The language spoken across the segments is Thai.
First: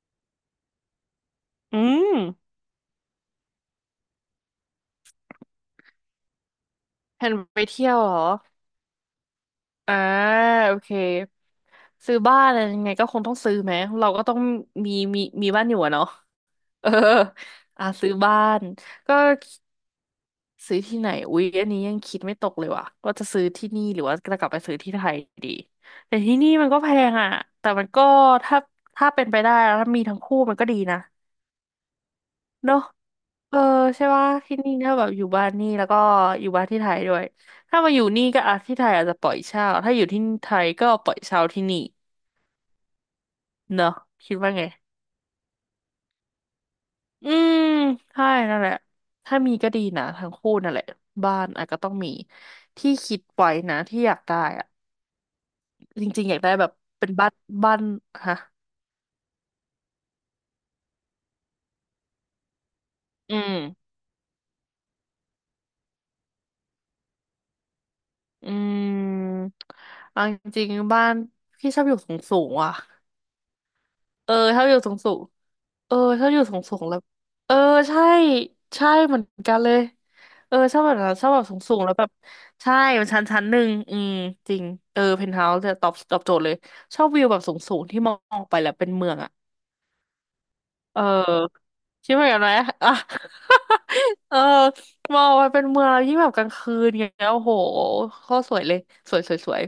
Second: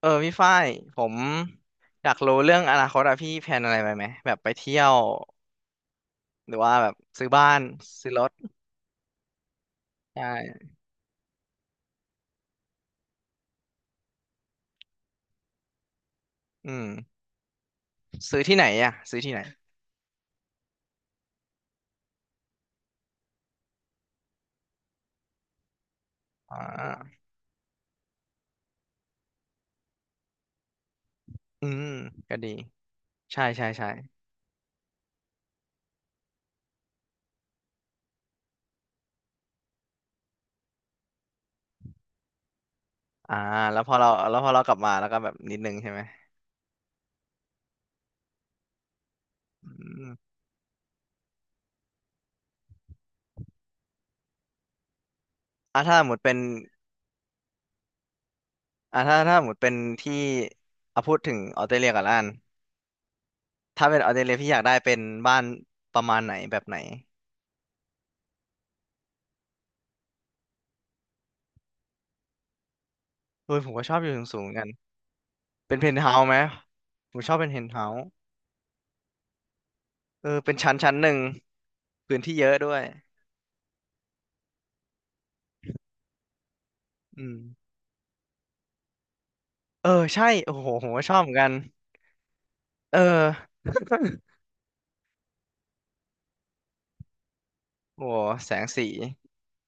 เออพี่ฝ้ายผมอือยากมรู้เรื่องอนาคตอะพี่แพลนอะไรไปไหมแบบไปเที่ยวหรือว่าแบบแผซื้อนบ้าไปนเที่ยวเหซื้รออรถอ่าใช่โอเคซื้อบ้านอะไรยังไงก็คงต้องซื้อไหมเราก็ต้องมีบ้านอยู่อะเนาะอืมเอออ่าซื้อบ้าซื้อที่นไหนอะก็ซื้อที่ไหนซื้อที่ไหนอุ๊ยอันนี้ยังคิดไม่ตกเลยว่ะว่าจะซื้อที่นี่หรือว่าจะกลับไปซื้อที่ไทยดีแต่ที่นี่อ่ามันก็แพงอ่ะแต่มันก็ถ้าถ้าเป็นไปได้แล้วถ้ามีทั้งคู่มันก็ดีนะ อืมก็ดีเนอะใช่เออใช่ใช่ใช่ว่าที่นี่ถ้าแบบอยู่บ้านนี่แล้วก็อยู่บ้านที่ไทยด้วยถ้ามาอยู่นี่ก็อาจที่ไทยอาจจะปล่อยเช่าถ้าอยู่ที่ไทยก็ปล่อยเช่าที่นี่อ่าแล้เนวพอะอเราคิแล้ดวพอว่าเราไงกลับมาแล้วก็แบบนิดนึงใช่ไหมอืมใช่นั่นแหละถ้ามีอืก็ดีนะมทั้งคู่นั่นแหละบ้านอาจก็ต้องมีที่คิดไว้นะที่อยากได้อะอ่าถ้าสจมมติริงๆเป็อนยากได้แบบเป็นบ้านบ้านฮะอ่าถ้าสมมติเป็นที่เอาพูดถึงออสเตรเลียก่อนละกันอืมถ้าเป็นออสเตรเลียพี่อยากได้เป็นบ้านประมาณไหนแบบไหนอืมเอาจริงๆบ้านพี่ชอบอยู่สูงๆอ่ะเฮ้ยผมก็ชอบอยู่เออสูงๆเหมือนชอกับนอยู่สูงสูง เป็นเพเอนอท์เฮาชส์อบไหมอยู่สูงสูงแล้วผมชอบเป็นเออเพนท์เฮา ใช่ใช่เหมือนกันเลยเออเป็เอนอชั้ชนอบแบชั้นบหนั้นึ่นงชอบแบบสูงสูงแล้วแบบพื้นที่เยอะด้ใช่วยมันชั้นหนึ่งอืมจริงเออเพนท์เฮาส์จะตอบโจทย์เลยชอบอืวิวมแบบสูงสูงที่มองออกไปแล้วเป็นเมืองอ่ะเออใช่โอ้โหผมเก็ชอบเหมือนกันออคิดเหมือนกันไหมอ่ะ เออ เออมองไปเป็นเมืองแล้วยิ่งแบบกลางคืนเงี้ยโอ้โหโอ้โหโคตรแสสวยงเลยสีสวยสวยสวย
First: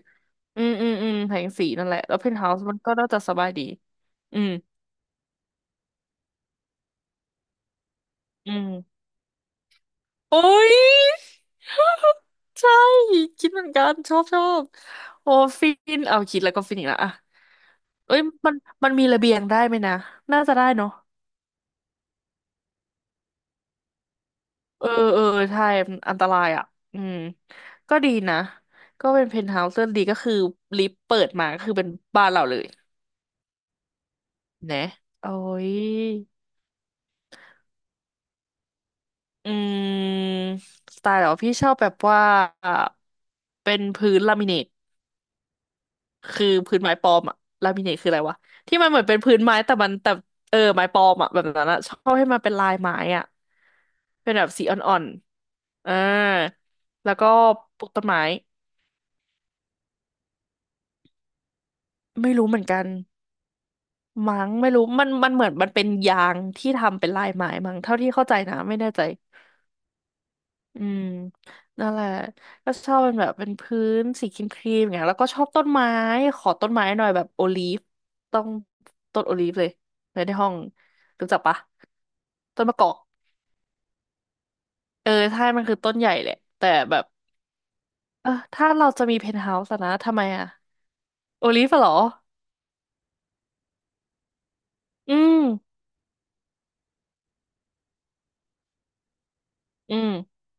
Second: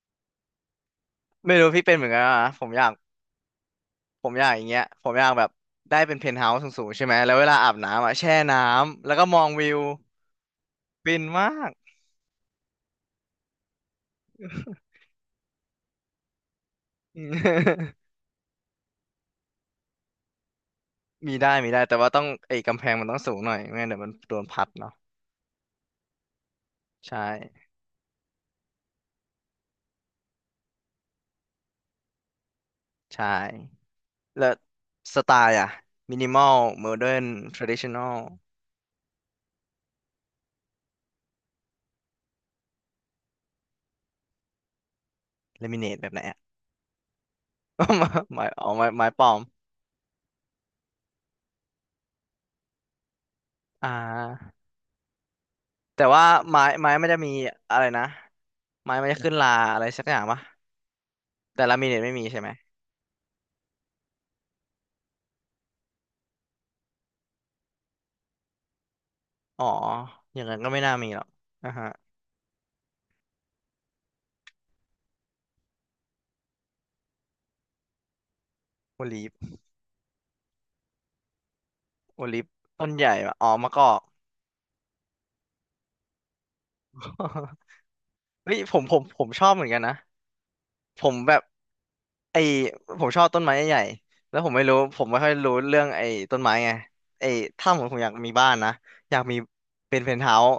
อืมอืมอืมแสงไม่สีรู้พี่นั่นเป็แหนละเหมือนแล้วกันเพนท์เฮาอ่ะผส์มมันอยาก็กน่าจะสบายดีผมอือยามกอย่างเงี้ยผมอยากแบบได้เป็นเพนท์เฮาส์สูงๆใช่ไหมแล้วเวลาอาบน้ำอ่ะแช่อืน้ม ำแล้วก็มองวิวโอ้ย ฟินมากใช่ คิดเหมือนกันชอบชอบโอ้ฟินเอาคิดแล้วก็ฟินอีกแล้วอะอืม เอ้ยมันมันมีระเบียงได้ไหมนะ น่าจะได้เนาะ มีได้มีได้แต่ว่าต้องไอ้กำแพงมันต้องสูงหน่อยไม่งั้นเดี๋ยวมันโดนพัดเออเนาะเออใช่มันอันตรายอ่ะอืมใช่ก็ดีนะ ก็เป็นเพนท์เฮาส์เรื่อดีก็คือลิฟต์เปิดมาก็คือเป็นบ้านเราเลยใช่แล้วนะสโอ้ไตล์อ่ะย มินิมอลโมเดิร์นทรดิชันนอลอืมสไตล์เหรอพี่ชอบแบบว่า เป็นพื้นลามิเนต เลมิเนตแบบไหน คือพื้นไม้ปลอมอะลา มิก็เนตไม้คืออะไรวะไม้อ๋อที่ไม้มันเหมือไม้นเป็นปลอพื้มนไม้แต่มันแต่เออไม้ปลอมอะแบบนั้นอะชอบให้มันเป็นลายไม้อะอ่เป็นแบบาสีอ่อนๆอ่าแต่ว่าไม้ไม้มันแล้วจะก็มีอะปไรลูกนะต้นไม้ไม้มันจะขึ้นราอะไรสักอย่างปะแต่ลามิเนตไม่มีไม่ใช่ไหรู้มเหมือนกันมั้งไม่รู้มันเหมือนมันเป็นยางที่ทำเป็นลายไม้มั้งเท่าที่เข้าใจนะไม่แน่ใจ อ๋ออย่างนั้นก็ไม่อืน่ามมีหรอกอ่าฮะนั่นแหละก็ชอบเป็นแบบเป็นพื้นสีครีมครีมอย่างเงี้ยแล้วก็ชอบต้นไม้ขอต้นไม้หน่อยแบบโอลีฟต้องโอต้ลินฟโอลีฟเลยเลยในห้องรู้จักปะโอลิฟต้นมะกต้นอกใหญ่ปะอ๋อมะกอก เออใช่มันคือต้นใหญ่แหละแต่แบบ เออเฮ้ยถ้าผมเราผมจะมีผเพมนชท์อบเฮาเหมือนส์กันนะนะทำไมอะผมแบบ โอลีฟอะเหรอไอผมชอบต้นไม้ใหญ่ๆแล้วผมไม่รู้ผมอืไม่ค่อยมรู้เรื่องไอ้ต้นไม้ไงไอ้ถ้าผมผมอยากมีบ้านนะอยากมีอืเป็นเพมนท์เฮาส์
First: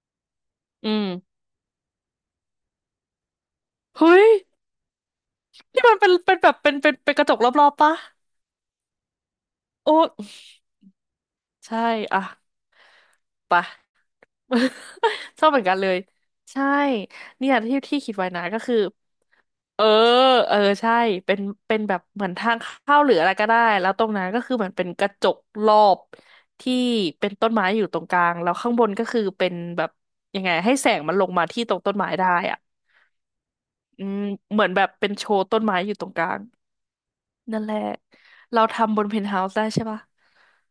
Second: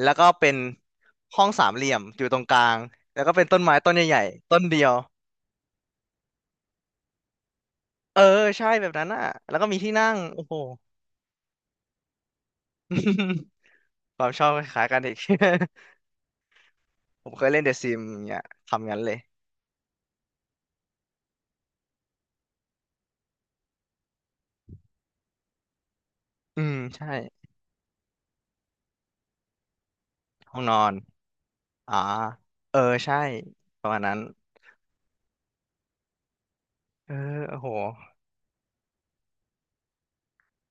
แล้วก็เป็นอืมห้องสามเหลี่ยมอยู่ตรงกลางแล้วก็เป็นต้นไม้ต้นใหเฮ้ญ่ยๆต้นเดียวนี่มันเป็นเป็นแบบเป็นเป็นเป็นกระจกรอบๆปะเออใช่แบบนั้นอ่ะแล้วก็มีโอที่นั่งโอ้้โห ใช่อ่ะ ไป ความชอบคล้ายกันอีก ชอบเหมือน กันเลยใช่ผมเคเนี่ยยเล่นเดอะที่ซิที่มคิดไว้เนี่ยนะก็คือทำงั้นเลยเออเออใช่เป็นเป็นแบบเหมือนทางเข้าหรืออะไรก็ได้แล้วตรงนั้นก็คือเหมือนเป็นกระจกรอบอืที่มใช่เป็นต้นไม้อยู่ตรงกลางแล้วข้างบนก็คือเป็นแบบยังไงห้องนให้อแสนงมันลงมาที่ตรงต้อ่านไม้ได้อ่ะเออใช่ประมาณอืนั้มนเหมือนแบบเป็นโชว์ต้นไม้อยู่ตรงกลางเออโอ้นั่นโหแหละเราทำบนเพนท์เฮาส์ได้ใช่ปะ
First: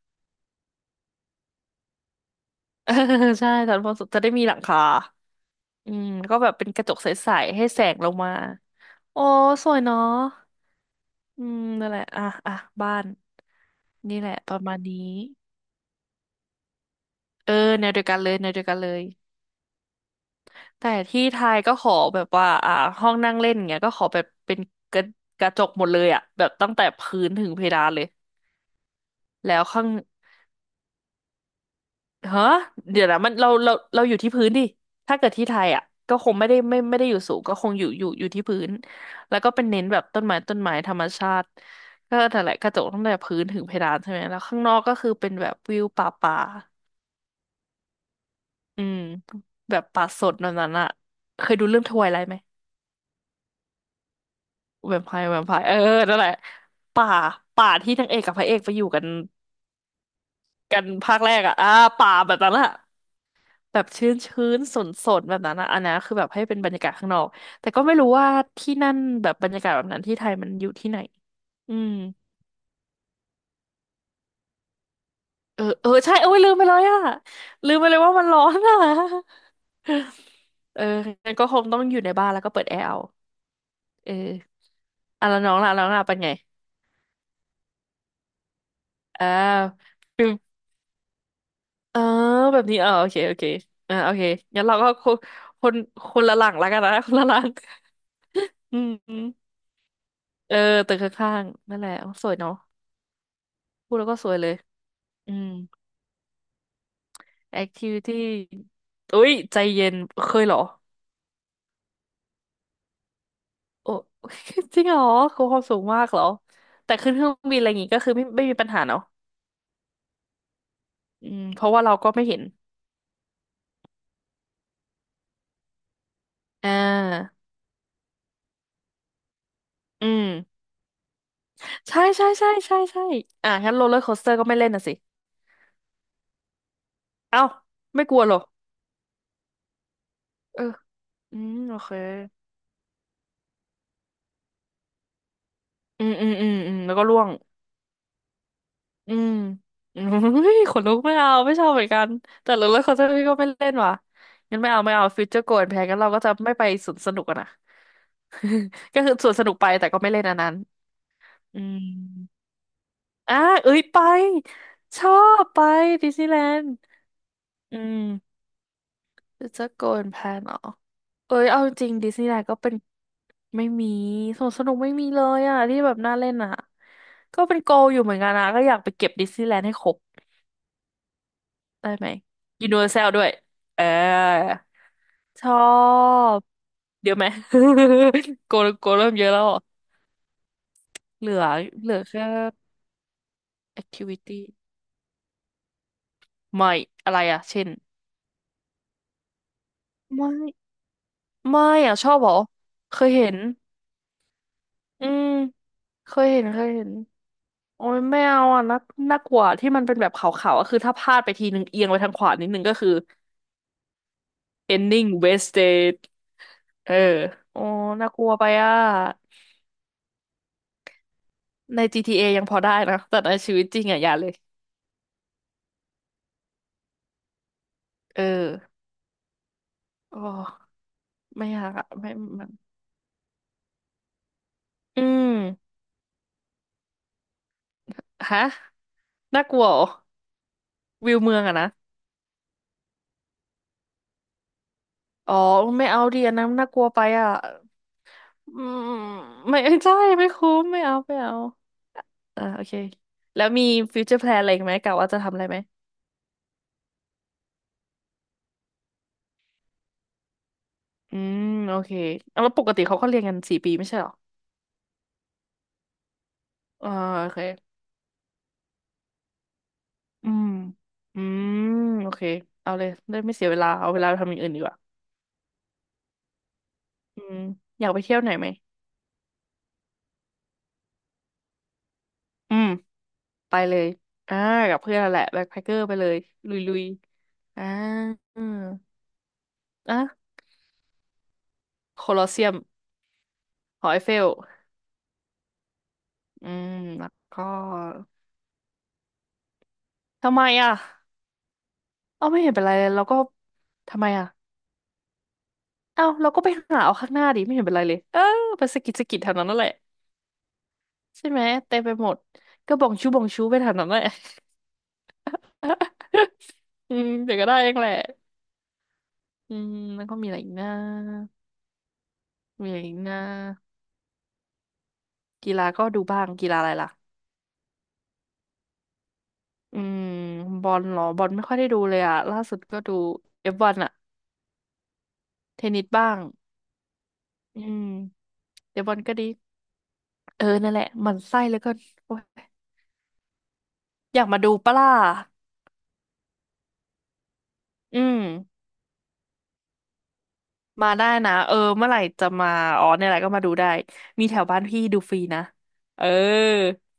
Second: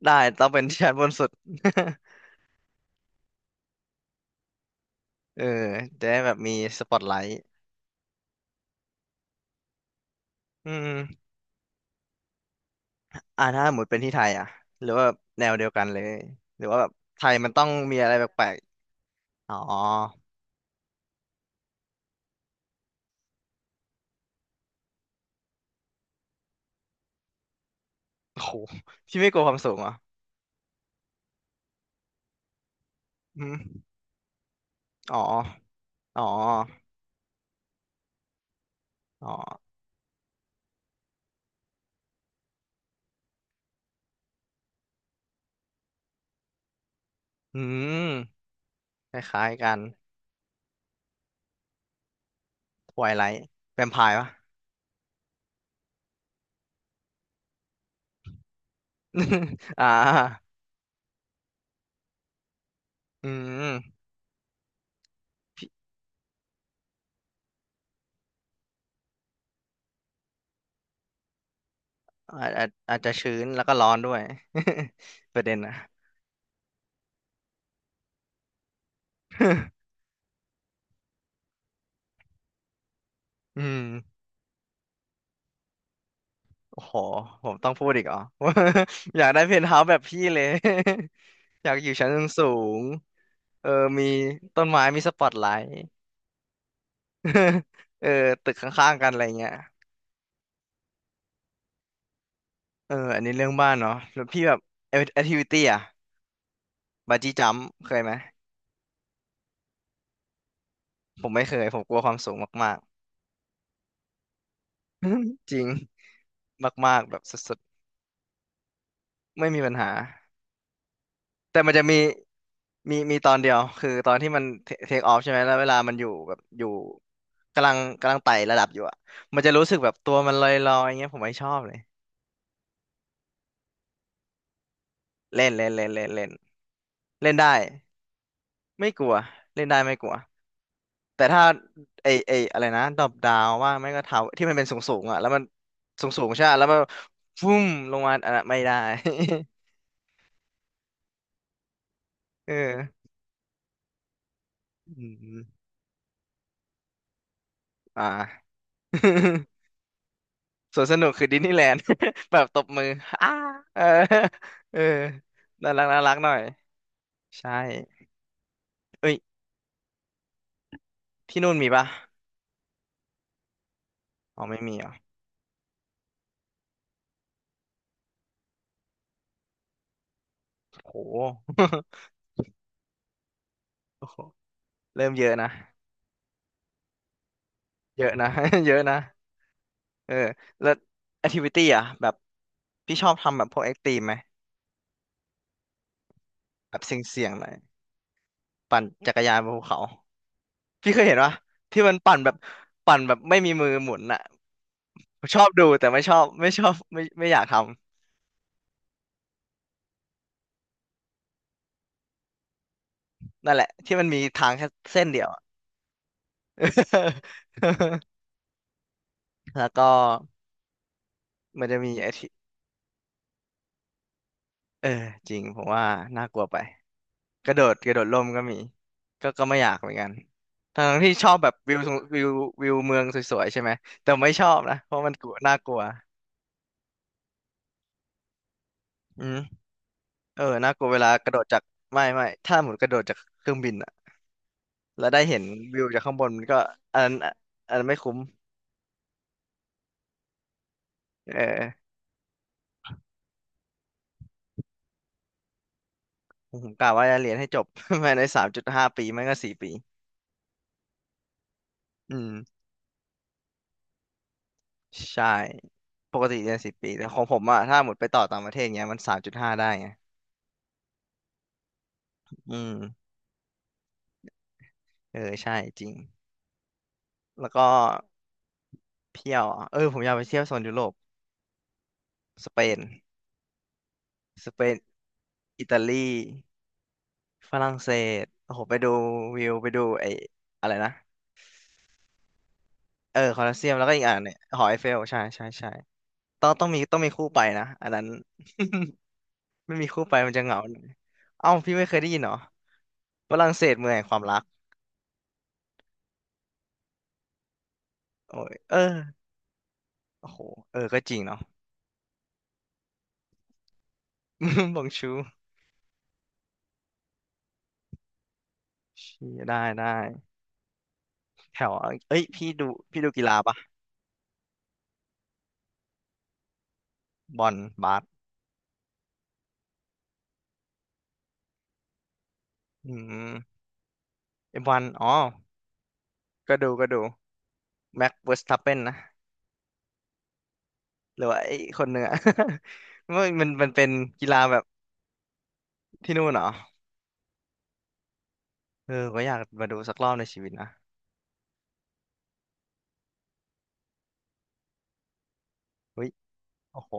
ได้ต้องเป็นชั้นบนสุด เออใช่ตอนพอสุดจะได้มีหลังคาเอออืจะมได้แบก็บแบมีบเป็นกสระจปอกตใไลสท์ๆให้แสงลงมาโอ้สวยเนาะอืมอืมนั่นแหละ อ่ะอ่ะบ้านอ่าถ้าหมดเป็นที่นี่ไทแหยละอ่ะประมาณหรือว่านี้ แบบแนวเดียวกันเลยหรือว่าแบบไทยมันเออต้องแนวมีเดียวอะไรกันเลยแปแนลวกเดียวกันเลยๆอ๋อแต่ที่ไทยก็ขอแบบว่าอ่าห้องนั่งเล่นเงี้ยก็ขอแบบเป็นกระกระจกหมดเลยอ่ะแบบตั้งแต่พื้นถึงเพดานเลยโอ้โหพี่ไม่กลัวความแล้วสูงเหข้ารง อ่ะฮะเดี๋ยวนะมันอืเรามเราเราอยู่ที่พื้นดิอ๋ถ้าอ เกิดที่ไทยอ่ะก็อ๋อ คงไม่ได้ไม่ได้อยู่สูงก็คงอยู่อยู่ที่พื้นอ๋อแล้วก็เป็นเน้นแบบต้นไม้ต้นไม้ธรรมชาติก็แต่นแหละกระจกตั้งแต่พื้นถึงเพดานใช่ไหมแล้วข้างนอกก็คือเป็นแบบวิวป่าป่าอืมอืมคล้ายๆกัแบนบป่าสดแบบนั้นอ่ะเคยดูเรื่องทไวไลท์ไหมทวายไลท์แวมไพร์ปะ แวมไพร์แวมไพร์เออนั่นแหละป่าป่าที่นางเอกกับพระเอกไปอยู่กัน อ่ากันภาคแรกอ่ะอ่าป่าแบบนั้นอ่ะ อืแบบมชื้นชื้นสนสนแบบนั้นอะอันนั้นคือแบบให้เป็นบรรยากาศข้างนอกแต่ก็ไม่รู้ว่าที่นั่นแบบบรรยากาศแบบนั้นที่ไทยมันอยู่ที่ไหนอืมอาจจะชื้นแล้วก็ร้อนด้วย ประเด็นเออนะ เออใช่เอ้ยลืมไปเลยอะลืมไปเลยว่ามันร้อนอะ เอองั้นก็คงต้องอยู่ในบ้านแล้วก็เปิดแอร์เอาอืมเอออ่ะแล้วน้องล่ะแล้วน้องล่ะเป็นไงโอ้โหผมต้องพูดอีกเหรอ ออ่ายากได้เพนท์เฮาส์แบบพี่ฟิลเลย อยากอยู่เออชั้นสูแบบนี้งเออโอเคโอเคเอออ่ามีโอเคต้งั้นนเราไม้ก็มีคสนปอตไลคนท์ คนละหลังแล้วกันนะ คนละหลัง เออตึกขอื้างๆกันอะไรเงี้ยมเออตึกข้างๆนั่นแหละโอ้สวยเนาะ เอออันนี้เรื่องบ้านเนาะพูดแล้วก็แล้วสวยพี่เลแบย บแอคอืทิวิม ตี้อะบาจี้จัม เคยไหม activity อุ้ย ใจเย็น เคยเหรอผมไม่เคย ผมกลัวความสูงมากโอ้ จริงเหรอๆ คือ จคริวามงสูงมากเหรอ แต่มากๆขึ้นแบเคบรื่อสงุบิดนอะไรอย่างงี้ก็คือไม่มีปัญหาเนาะๆไม่มีปัญหา อืม แต่เพมัราะนว่าจะเรามีก็ไม่เห็น มีมีตอนเดียวคือตอนที่มันเทคออฟใช่ไหม แล้วเวลามันอยู่แบบอยู่อ่า กำลังไต่ระดับอยู่อะ มันจะรู้สึกแบบอืตัวม มันลอยๆอย่างเงี้ยผมไม่ชอบเลยใช่ใช่ใช่ใช่ใช่อ่ะงั้นโรลเลอร์โคสเตอร์ก็ไม่เล่นน่ะสิ เล่นเล่นเล่นเล่นเล่นเล่นเอ้า ได้ ไม่กลัวเหรอไม่กลัวเล่นได้ไม่กลัวเออแต่อืถ้ามโอเค ไอไออะไรนะดรอปดาวว่างไม่ก็เท้าที่มันเป็นสูงสูงอ่ะแล้วมันอืสูงมสูอืงมใช่อืมปะแล้วอืมันมแล้วก็ร่วง ฟุ้มลงมาอันนั้นไม่ได้ อืม อืมเฮ้ยขนลุกไม่เอาไม่ชอบเหมือนกัน เแต่รู้แล้วเขาจะออพี่ก็ไม่เล่นว่ะงั้นไม่เอาไม่อืเอาฟิวเจอร์โกมนแพงงั้นเราก็จะไม่ไปสวนสนุกอะนะ อ่า ก็คือสวนสนุกไปแต่ก็ไม่เล่นอันนั้น สวนสนุกคือดิสนีย์ อืแลนมด์ แบบตบมืออ้าอ่ะเอ้เอยอ ไป เออชอบไปน่ารักน่าดิรัสกนีหน่ย์อแลยนด์ใช่อืมเอ้ยฟิวเจอร์โกนแพงเหรอเอ้ที่ยนู่นเอามีจปะริงดิสนีย์แลนด์ก็เป็นไม่มีอ๋สอวนไม่สนุมีกเหรไม่มีอ่ะเลยอะที่แบบน่าเล่นอะก็เป็นโกลอยู่เหมือนกันนะก็อยากไปเก็บดิสนีย์แลนด์ให้ครบ โห ได้ไหมยูนิเวอร์แซลด้วยเออ โอ้โหเริ่มเยอะชนะอบเดี๋ยวไหม เยอะนะ โก เยอะโกนะ เริ่มเยอะแล้วอ่ะเออแล้วแอเหลืทิอวิตี้อ่ะเหลือแบบแค่ พี่ชอบทำแบบพวกแอคทีฟไหม activity ไม่แบบเสอะไรี่ยงๆอ่ะหน่อยเช่นปั่นจักรยานบนภูเขาไม่พี่เคยเห็นปะไม่ที่มัอ่ะนชอปั่นบเหแบรอบเคปั่นยแบบเห็ไม่นมีมือหมุนอ่ะอืมชอบดูแต่ไม่เคชอบยเห็นไม่เคชอยบเห็นไม่ไม่อยากทำโอ้ยไม่เอาอ่ะน่าน่ากลัวที่มันเป็นแบบขาวๆก็คือถ้าพลาดไปทีนึงเอียงไปทางขวานิดนึงก็คือ นั่นแหละที่มันมีทางแค่เส้น ending เดียวอะ wasted เออโอ้น่ากลัวไปอ่ะ แล้วก็มันจะใน มีแอค GTA ทียังพอได้นะแต่ในชีวิตจริงอ่ะอย่าเลย เออจริงผมว่าน่ากลัวไป กระโดดกระโดดร่เออมก็มีก็ก็ไม่อยากเหมือนกันโอ้ทั้งที่ชอบไม่แบบอยากวิวอะสงไม่วิวมันวิวเมืองสวยๆใช่ไหมแต่ไม่ชอบนะเพราะอืมันกลัมวน่ากลัวฮะอืมน่ากลัวเหรอเออน่ากลัวเวลาวิวกระเมืโดองดอะจากนะไม่ไม่ถ้าหมุนกระโดดจากเครื่องบินอะแล้วได้อ๋อเห็นวิไม่วจาเอากข้างดีบนอันมันั้นนก็น่ากลัวอัไปนนั้นอะอันนั้นไม่คุ้มอืมไม่ ใช่ไม่คุ้มไม่เอาไม่เอเอาออ่าโอเคแล้วมีฟิวเจอร์แพลนอะไรอีกไหมกะว่าจะทำอะไรไหมผมกะว่าจะเรียนให้จบ ภายใน3.5 ปีไม่ก็สี่ปีอืมโอเคอืมเอาแล้วปกติเขาก็เรียนกันสี่ปีไม่ใช่เหรอใช่ปกติเรียนสี่ปีอ่าแต่ของโอผเคมอะถ้าหมดไปต่อต่างประเทศเงี้ยมันสามจุดห้าได้ไงอืมอืมโอเคอืเอาเลยมได้ไม่เสียเวลาเอาเวลาไปทำอย่างอื่นดีกว่าเออใช่จริงอืมแล้วก็ อยากไปเที่ยวไหนไหมเที่ยวอ่ะเออผมอยากไปเที่ยวโซนยุโรปสอืเปม นไปเลยอ่าสเปนกับเพื่อนนั่นแหละแบ็คแพคอิเกอตาร์ไปเลลียลุยลุยฝอ่ารั่งเศสอืโอ้มโหไปดูวิวไปดูอ่ะไอ้อะไรนะโคลอสเซียมเออคอลอสเซียมหแล้วอก็ไออีกเฟอันลเนี่ยหอไอเฟลใช่ใช่ใช่ต้อืองต้องมมีต้องแล้มีวคู่ไปก็นะอันนั้น ไม่มีคู่ไปมัทำนไมจะเหงาอ่ะหน่อยเอ้าพี่ไม่เคยได้ยินเอ้าเหรอไม่เห็นเป็นไรเลยเราก็ฝรั่งเศสเมืองทำแห่งไมความอ่ะรักเอ้าเราก็ไปหาเอาข้างหน้าดิไม่เห็นเป็นไรเลยเออโอ้ยไปเออสะกิดสะกิดแถวนั้นนั่นแหละโอ้โหเออก็จริงใช่เนาะ ไหมเต็มไปหมดก็บองชูบองชูไปแถวนั้นแหละ บองชู อืมเดี๋ยวก็ได้เองแหละชี้อืได้มได้แล้วก็มีอะไรอีกนะแถวเอ้ยพี่ดูมีอะไรอีกพี่ดูนะกีฬาปะกีฬาก็ดูบ้างกีฬาอะไรล่ะ บอลบาสอืมบอลเหรอบอลไม่ค่อยได้ดูเลยอะล่าสุดก็อืดูเอฟมวันอะไอ้บอลอ๋อ เทนนิสบ้างก็ดูก็ดูอืมแม็กเวอร์สตัปเปนเดี๋ยวบอนะลก็ดีเออนั่นแหละหมันหรือว่าไส้ไอ้แล้วก็คนหนึ่งโอ๊อะ ย มันเป็นอยากีกฬามาดูแบบปะล่ะที่นู่นเหรออืมเออก็อยากมาดูสักรอบในชีวิตนะมาได้นะเออเมื่อไหร่จะมาอ๋อเนี่ยแหละก็มาดูได้มีแถวบ้านพี่ดูฟรีนะเอเฮ้อยโอ้โห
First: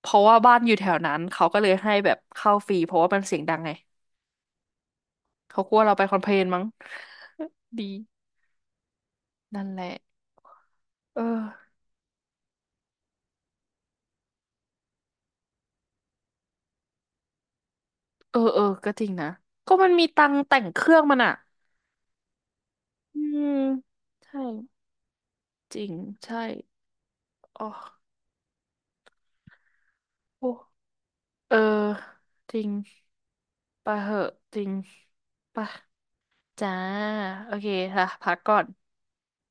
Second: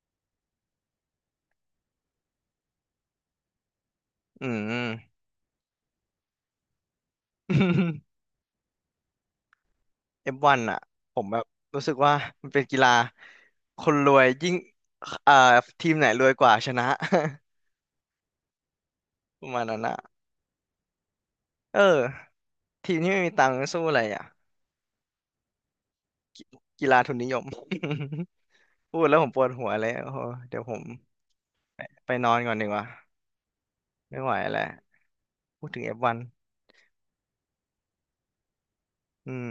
เพราะว่าบ้านอยู่แถวนั้นเขาก็เลยให้แบบเข้าฟรีเพราะว่ามันเสียงดังไงอืม เขากลัวเราไปคอมเพลนมั้ง ดี นั่นแหละเอฟวันอะผเอมแบบอ รู้สึกว่ามันเป็นกีฬาคนรวยยิ่งเอ่อทีมไหนรวยกว่าชนะ เออเออ ก็จริงนะ ประมาณก็นั้นมันอะมีตังค์แต่งเครื่องมันอ่ะ เออทีมที่อืไม่มีตัมงค์สู้อะไรอะใช่ จริง ใช่ กีฬาทุนนิยม อ๋อ พูดแล้วผมปวดหัวเลยโอ้โหโอ้เดี๋ยวผมเออ ไปนอนก่จอนริดีงกว่าไปเหไม่ไหอะวจแล้วริงไปพูดถึงเอฟวัน จ้า โอเคค่ะพักก่อนอืม